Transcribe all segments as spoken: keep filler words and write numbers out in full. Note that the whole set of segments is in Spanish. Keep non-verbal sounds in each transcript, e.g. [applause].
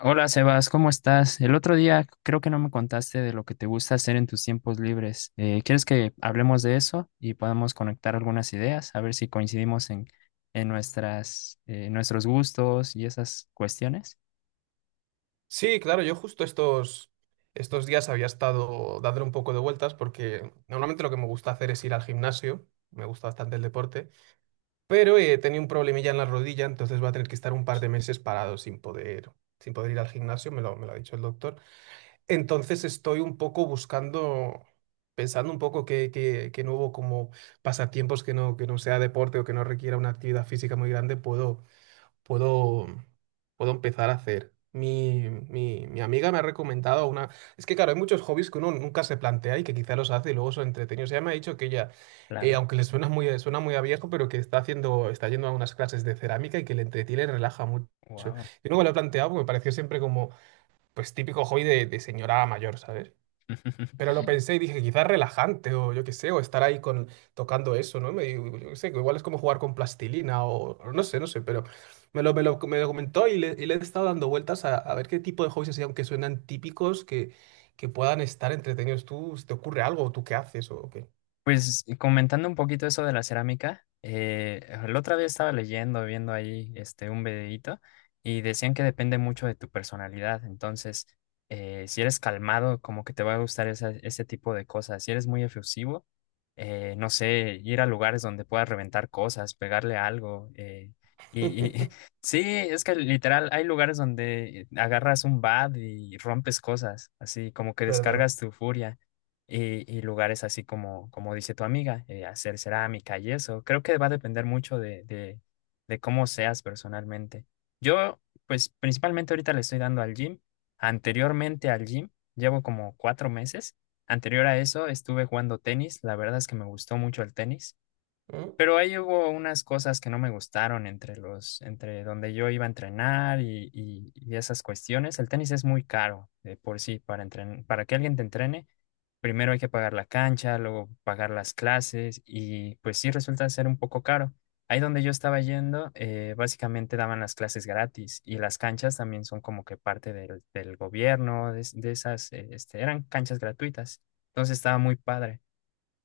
Hola Sebas, ¿cómo estás? El otro día creo que no me contaste de lo que te gusta hacer en tus tiempos libres. Eh, ¿quieres que hablemos de eso y podamos conectar algunas ideas? A ver si coincidimos en, en nuestras, eh, nuestros gustos y esas cuestiones. Sí, claro, yo justo estos, estos días había estado dándole un poco de vueltas porque normalmente lo que me gusta hacer es ir al gimnasio, me gusta bastante el deporte, pero eh, tenía un problemilla en la rodilla, entonces voy a tener que estar un par de meses parado sin poder, sin poder ir al gimnasio, me lo, me lo ha dicho el doctor. Entonces estoy un poco buscando, pensando un poco qué, qué, qué nuevo como pasatiempos que no, que no sea deporte o que no requiera una actividad física muy grande puedo puedo, puedo empezar a hacer. Mi, mi, mi amiga me ha recomendado una... Es que claro, hay muchos hobbies que uno nunca se plantea y que quizá los hace y luego son entretenidos. Ella me ha dicho que ella, eh, Claro. aunque le suena muy, suena muy a viejo, pero que está haciendo, está yendo a unas clases de cerámica y que le entretiene y relaja mucho. Yo Wow. no me lo he planteado porque me pareció siempre como, pues, típico hobby de, de señora mayor, ¿sabes? Pero [laughs] lo pensé y dije, quizás relajante o yo qué sé, o estar ahí con, tocando eso, ¿no? Me, yo qué sé, que igual es como jugar con plastilina o o no sé, no sé, pero me lo, me lo, me lo comentó y le, y le he estado dando vueltas a, a ver qué tipo de hobbies así, aunque suenan típicos, que, que puedan estar entretenidos. ¿Tú, se te ocurre algo o tú qué haces o qué? Pues y comentando un poquito eso de la cerámica, eh, la otra vez estaba leyendo, viendo ahí este, un videíto y decían que depende mucho de tu personalidad. Entonces, eh, si eres calmado, como que te va a gustar esa- ese tipo de cosas. Si eres muy efusivo, eh, no sé, ir a lugares donde puedas reventar cosas, pegarle algo. eh, y, y [laughs] [laughs] sí, es que literal, hay lugares donde agarras un bat y rompes cosas, así como Es que verdad. descargas tu furia y y lugares así como, como dice tu amiga, eh, hacer cerámica y eso. Creo que va a depender mucho de, de, de cómo seas personalmente. Yo, pues principalmente ahorita le estoy dando al gym. Anteriormente al gym, llevo como cuatro meses. Anterior a eso estuve jugando tenis. La verdad es que me gustó mucho el tenis. Mm. Pero ahí hubo unas cosas que no me gustaron entre los, entre donde yo iba a entrenar y, y, y esas cuestiones. El tenis es muy caro de por sí para entren- para que alguien te entrene. Primero hay que pagar la cancha, luego pagar las clases y pues sí resulta ser un poco caro. Ahí donde yo estaba yendo, eh, básicamente daban las clases gratis y las canchas también son como que parte del, del gobierno, de, es- de esas, eh, este, eran canchas gratuitas. Entonces estaba muy padre.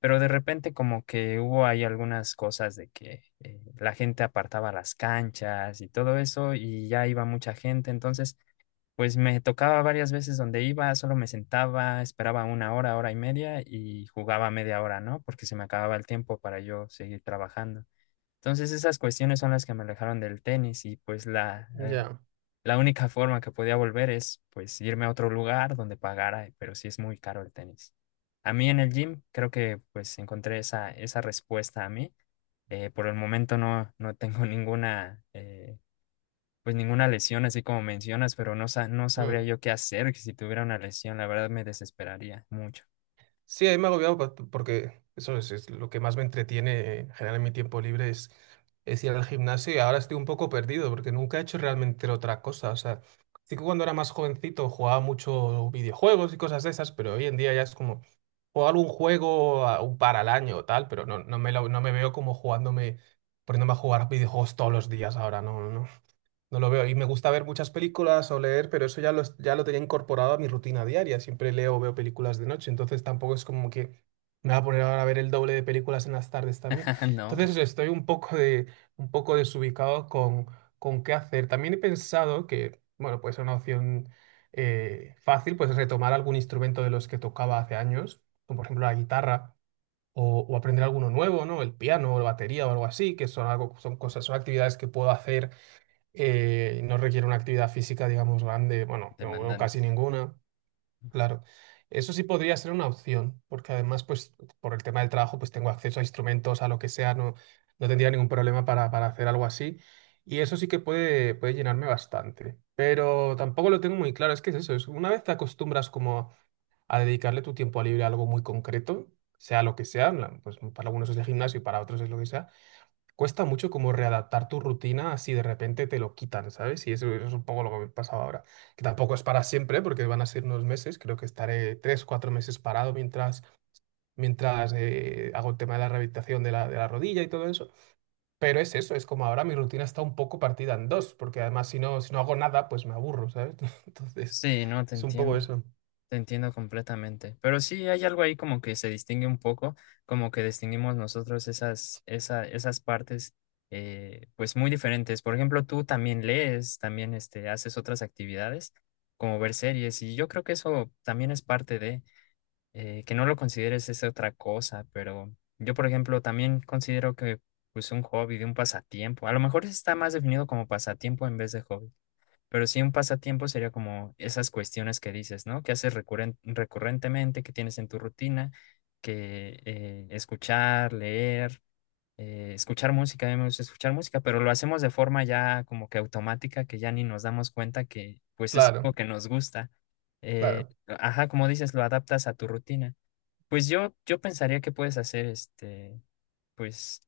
Pero de repente como que hubo ahí algunas cosas de que eh, la gente apartaba las canchas y todo eso y ya iba mucha gente. Entonces. Pues me tocaba varias veces donde iba, solo me sentaba, esperaba una hora, hora y media y jugaba media hora, ¿no? Porque se me acababa el tiempo para yo seguir trabajando. Entonces esas cuestiones son las que me alejaron del tenis y pues la, eh, Ya. la única forma que podía volver es pues irme a otro lugar donde pagara, pero sí es muy caro el tenis. A mí en el gym creo que pues encontré esa, esa respuesta a mí. Eh, por el momento no, no tengo ninguna, eh, pues ninguna lesión, así como mencionas, pero no, sa- no sabría Mm. yo qué hacer si tuviera una lesión. La verdad me desesperaría mucho. Sí, ahí me ha pa- porque eso es, es lo que más me entretiene en general en mi tiempo libre es, es ir al gimnasio y ahora estoy un poco perdido porque nunca he hecho realmente otra cosa. O sea, sí que cuando era más jovencito jugaba mucho videojuegos y cosas de esas, pero hoy en día ya es como jugar un juego a- un par al año o tal, pero no, no me, lo- no me veo como jugándome, poniéndome a jugar videojuegos todos los días ahora, no, no. No lo veo. Y me gusta ver muchas películas o leer, pero eso ya lo, es- ya lo tenía incorporado a mi rutina diaria. Siempre leo o veo películas de noche, entonces tampoco es como que me va a poner ahora a ver el doble de películas en las tardes también. [laughs] No, Entonces estoy un poco de, un poco desubicado con, con qué hacer. También he pensado que, bueno, pues una opción eh, fácil, pues retomar algún instrumento de los que tocaba hace años, como por ejemplo la guitarra. O, o aprender alguno nuevo, ¿no? El piano o la batería o algo así, que son algo, son cosas, son actividades que puedo hacer eh, no requiere una actividad física, digamos, grande, bueno, no veo demandante. casi ninguna, claro. Eso sí podría ser una opción, porque además, pues, por el tema del trabajo, pues tengo acceso a instrumentos, a lo que sea, no, no tendría ningún problema para, para hacer algo así. Y eso sí que puede, puede llenarme bastante. Pero tampoco lo tengo muy claro, es que es eso, es una vez te acostumbras como a dedicarle tu tiempo libre a algo muy concreto, sea lo que sea, en plan, pues para algunos es el gimnasio y para otros es lo que sea, cuesta mucho como readaptar tu rutina si de repente te lo quitan, ¿sabes? Y eso es un poco lo que me pasaba ahora. Que tampoco es para siempre, porque van a ser unos meses, creo que estaré tres, cuatro meses parado mientras, mientras eh, hago el tema de la rehabilitación de la, de la rodilla y todo eso. Pero es eso, es como ahora mi rutina está un poco partida en dos, porque además si no, si no hago nada, pues me aburro, ¿sabes? [laughs] Entonces, Sí, no, te es un poco entiendo. eso. Te entiendo completamente. Pero sí, hay algo ahí como que se distingue un poco, como que distinguimos nosotros esas, esa, esas partes, eh, pues muy diferentes. Por ejemplo, tú también lees, también este, haces otras actividades, como ver series, y yo creo que eso también es parte de. Eh, que no lo consideres es otra cosa, pero yo, por ejemplo, también considero que pues un hobby, de un pasatiempo, a lo mejor está más definido como pasatiempo en vez de hobby, pero sí un pasatiempo sería como esas cuestiones que dices, ¿no? Que haces recurren- recurrentemente, que tienes en tu rutina, que eh, escuchar, leer. Eh, escuchar música, a mí me gusta escuchar música, pero lo hacemos de forma ya como que automática, que ya ni nos damos cuenta que pues es algo Claro, que nos gusta. Eh, claro. ajá, como dices, lo adaptas a tu rutina. Pues yo, yo pensaría que puedes hacer este, pues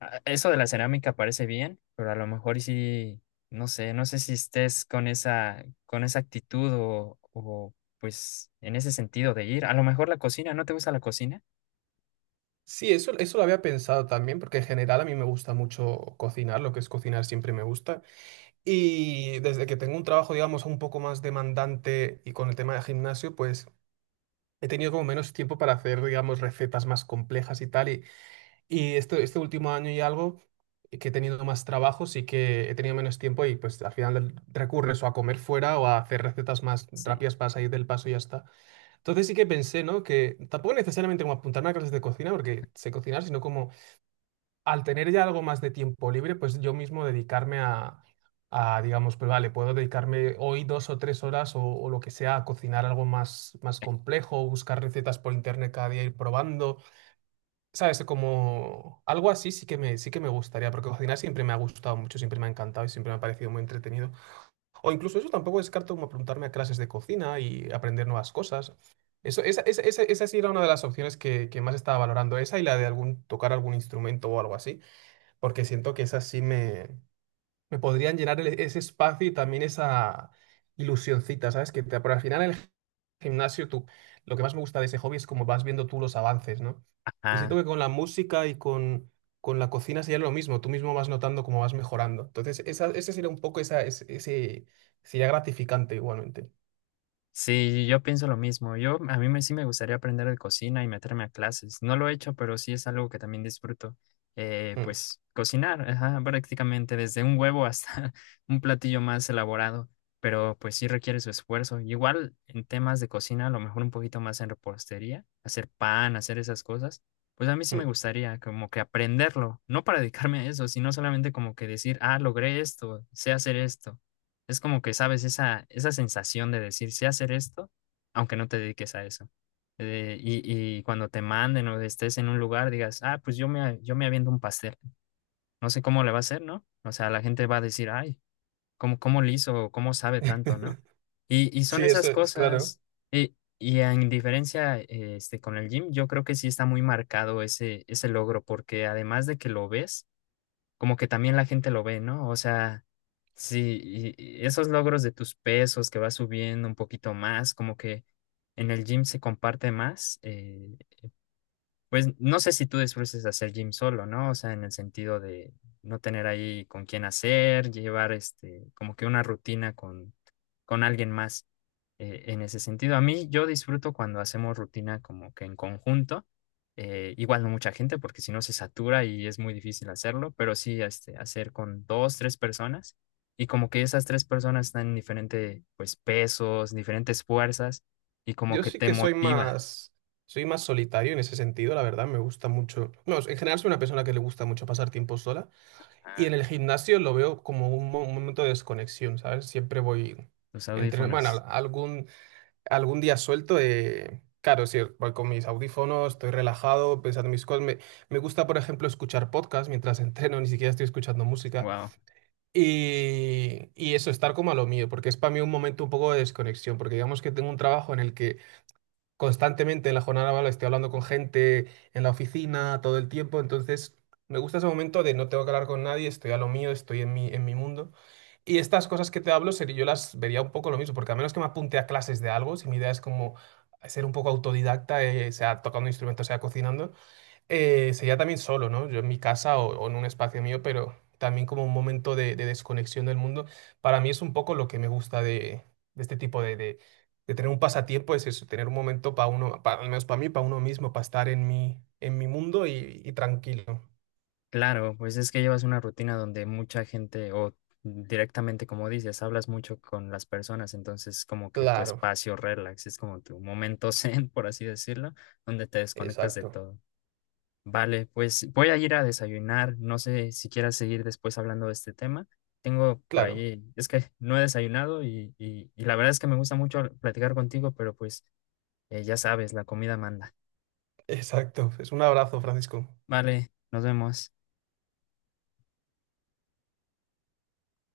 a- eso de la cerámica parece bien, pero a lo mejor y sí, no sé, no sé si estés con esa, con esa actitud o, o pues en ese sentido de ir. A lo mejor la cocina, ¿no te gusta la cocina? Sí, eso, eso lo había pensado también, porque en general a mí me gusta mucho cocinar, lo que es cocinar siempre me gusta. Y desde que tengo un trabajo, digamos, un poco más demandante y con el tema de gimnasio, pues he tenido como menos tiempo para hacer, digamos, recetas más complejas y tal. Y, y este, este último año y algo eh, que he tenido más trabajo, sí que he tenido menos tiempo y pues al final recurres o a comer fuera o a hacer recetas más Sí. rápidas para salir del paso y ya está. Entonces sí que pensé, ¿no? Que tampoco necesariamente como apuntarme a clases de cocina, porque sé cocinar, sino como al tener ya algo más de tiempo libre, pues yo mismo dedicarme a, a, digamos, pues vale, puedo dedicarme hoy dos o tres horas o, o lo que sea a cocinar algo más, más complejo, buscar recetas por internet cada día, ir probando, ¿sabes? Como algo así sí que me, sí que me gustaría, porque cocinar siempre me ha gustado mucho, siempre me ha encantado y siempre me ha parecido muy entretenido. O incluso eso tampoco descarto como apuntarme a clases de cocina y aprender nuevas cosas. Eso, esa, esa, esa, esa sí era una de las opciones que, que más estaba valorando, esa y la de algún, tocar algún instrumento o algo así, porque siento que esas sí me, me podrían llenar el- ese espacio y también esa ilusioncita, ¿sabes? Que te, por al final el gimnasio, tú, lo que más me gusta de ese hobby es como vas viendo tú los avances, ¿no? Y siento Ajá. que con la música y con, con la cocina sería lo mismo, tú mismo vas notando cómo vas mejorando. Entonces, esa, ese sería un poco esa, ese, ese- sería gratificante igualmente. Sí, yo pienso lo mismo. Yo, a mí me, sí me gustaría aprender de cocina y meterme a clases. No lo he hecho, pero sí es algo que también disfruto. Eh, Mm, pues cocinar, ajá, prácticamente desde un huevo hasta [laughs] un platillo más elaborado, pero pues sí requiere su esfuerzo. Igual en temas de cocina, a lo mejor un poquito más en repostería, hacer pan, hacer esas cosas. Pues a mí sí me mm. gustaría como que aprenderlo, no para dedicarme a eso, sino solamente como que decir, ah, logré esto, sé hacer esto. Es como que sabes esa, esa sensación de decir, sé hacer esto, aunque no te dediques a eso. Eh, y, y cuando te manden o estés en un lugar, digas, ah, pues yo me, yo me aviento un pastel. No sé cómo le va a hacer, ¿no? O sea, la gente va a decir, ay, ¿cómo, cómo le hizo? O ¿cómo sabe tanto?, ¿no? [laughs] Y, y son Sí, esas eso es, claro. cosas. Y, y en diferencia eh, este, con el gym, yo creo que sí está muy marcado ese, ese logro, porque además de que lo ves, como que también la gente lo ve, ¿no? O sea, sí, y- y esos logros de tus pesos que vas subiendo un poquito más, como que en el gym se comparte más, eh, pues no sé si tú disfrutes hacer gym solo, ¿no? O sea, en el sentido de no tener ahí con quién hacer, llevar este, como que una rutina con, con alguien más eh, en ese sentido, a mí yo disfruto cuando hacemos rutina como que en conjunto, eh, igual no mucha gente porque si no se satura y es muy difícil hacerlo, pero sí este, hacer con dos, tres personas y como que esas tres personas están en diferentes pues, pesos, diferentes fuerzas y como Yo que sí te que soy motiva más, soy más solitario en ese sentido, la verdad, me gusta mucho. No, en general soy una persona que le gusta mucho pasar tiempo sola y a en el gimnasio lo veo como un, mo- un momento de desconexión, ¿sabes? Siempre voy tus entre, bueno, audífonos. al- algún, algún día suelto, eh, claro, sí, voy con mis audífonos, estoy relajado, pensando en mis cosas. Me, me gusta, por ejemplo, escuchar podcast mientras [laughs] entreno, ni siquiera estoy escuchando música. Wow. Y, y eso, estar como a lo mío, porque es para mí un momento un poco de desconexión, porque digamos que tengo un trabajo en el que constantemente en la jornada laboral estoy hablando con gente en la oficina todo el tiempo, entonces me gusta ese momento de no tengo que hablar con nadie, estoy a lo mío, estoy en mi, en mi mundo. Y estas cosas que te hablo, sería, yo las vería un poco lo mismo, porque a menos que me apunte a clases de algo, si mi idea es como ser un poco autodidacta, eh, sea tocando instrumentos, sea cocinando, eh, sería también solo, ¿no? Yo en mi casa o, o en un espacio mío, pero también como un momento de, de desconexión del mundo. Para mí es un poco lo que me gusta de, de este tipo de, de, de tener un pasatiempo, es eso, tener un momento para uno, pa- al menos para mí, para uno mismo, para estar en mi, en mi mundo y, y tranquilo. Claro, pues es que llevas una rutina donde mucha gente o directamente, como dices, hablas mucho con las personas, entonces como que tu Claro, espacio relax es como tu momento [laughs] zen, por así decirlo, donde te desconectas de exacto, todo. Vale, pues voy a ir a desayunar, no sé si quieras seguir después hablando de este tema. Tengo por claro, ahí, es que no he desayunado y, y, y la verdad es que me gusta mucho platicar contigo, pero pues eh, ya sabes, la comida manda. [laughs] exacto. Es un abrazo, Francisco. Vale, nos vemos.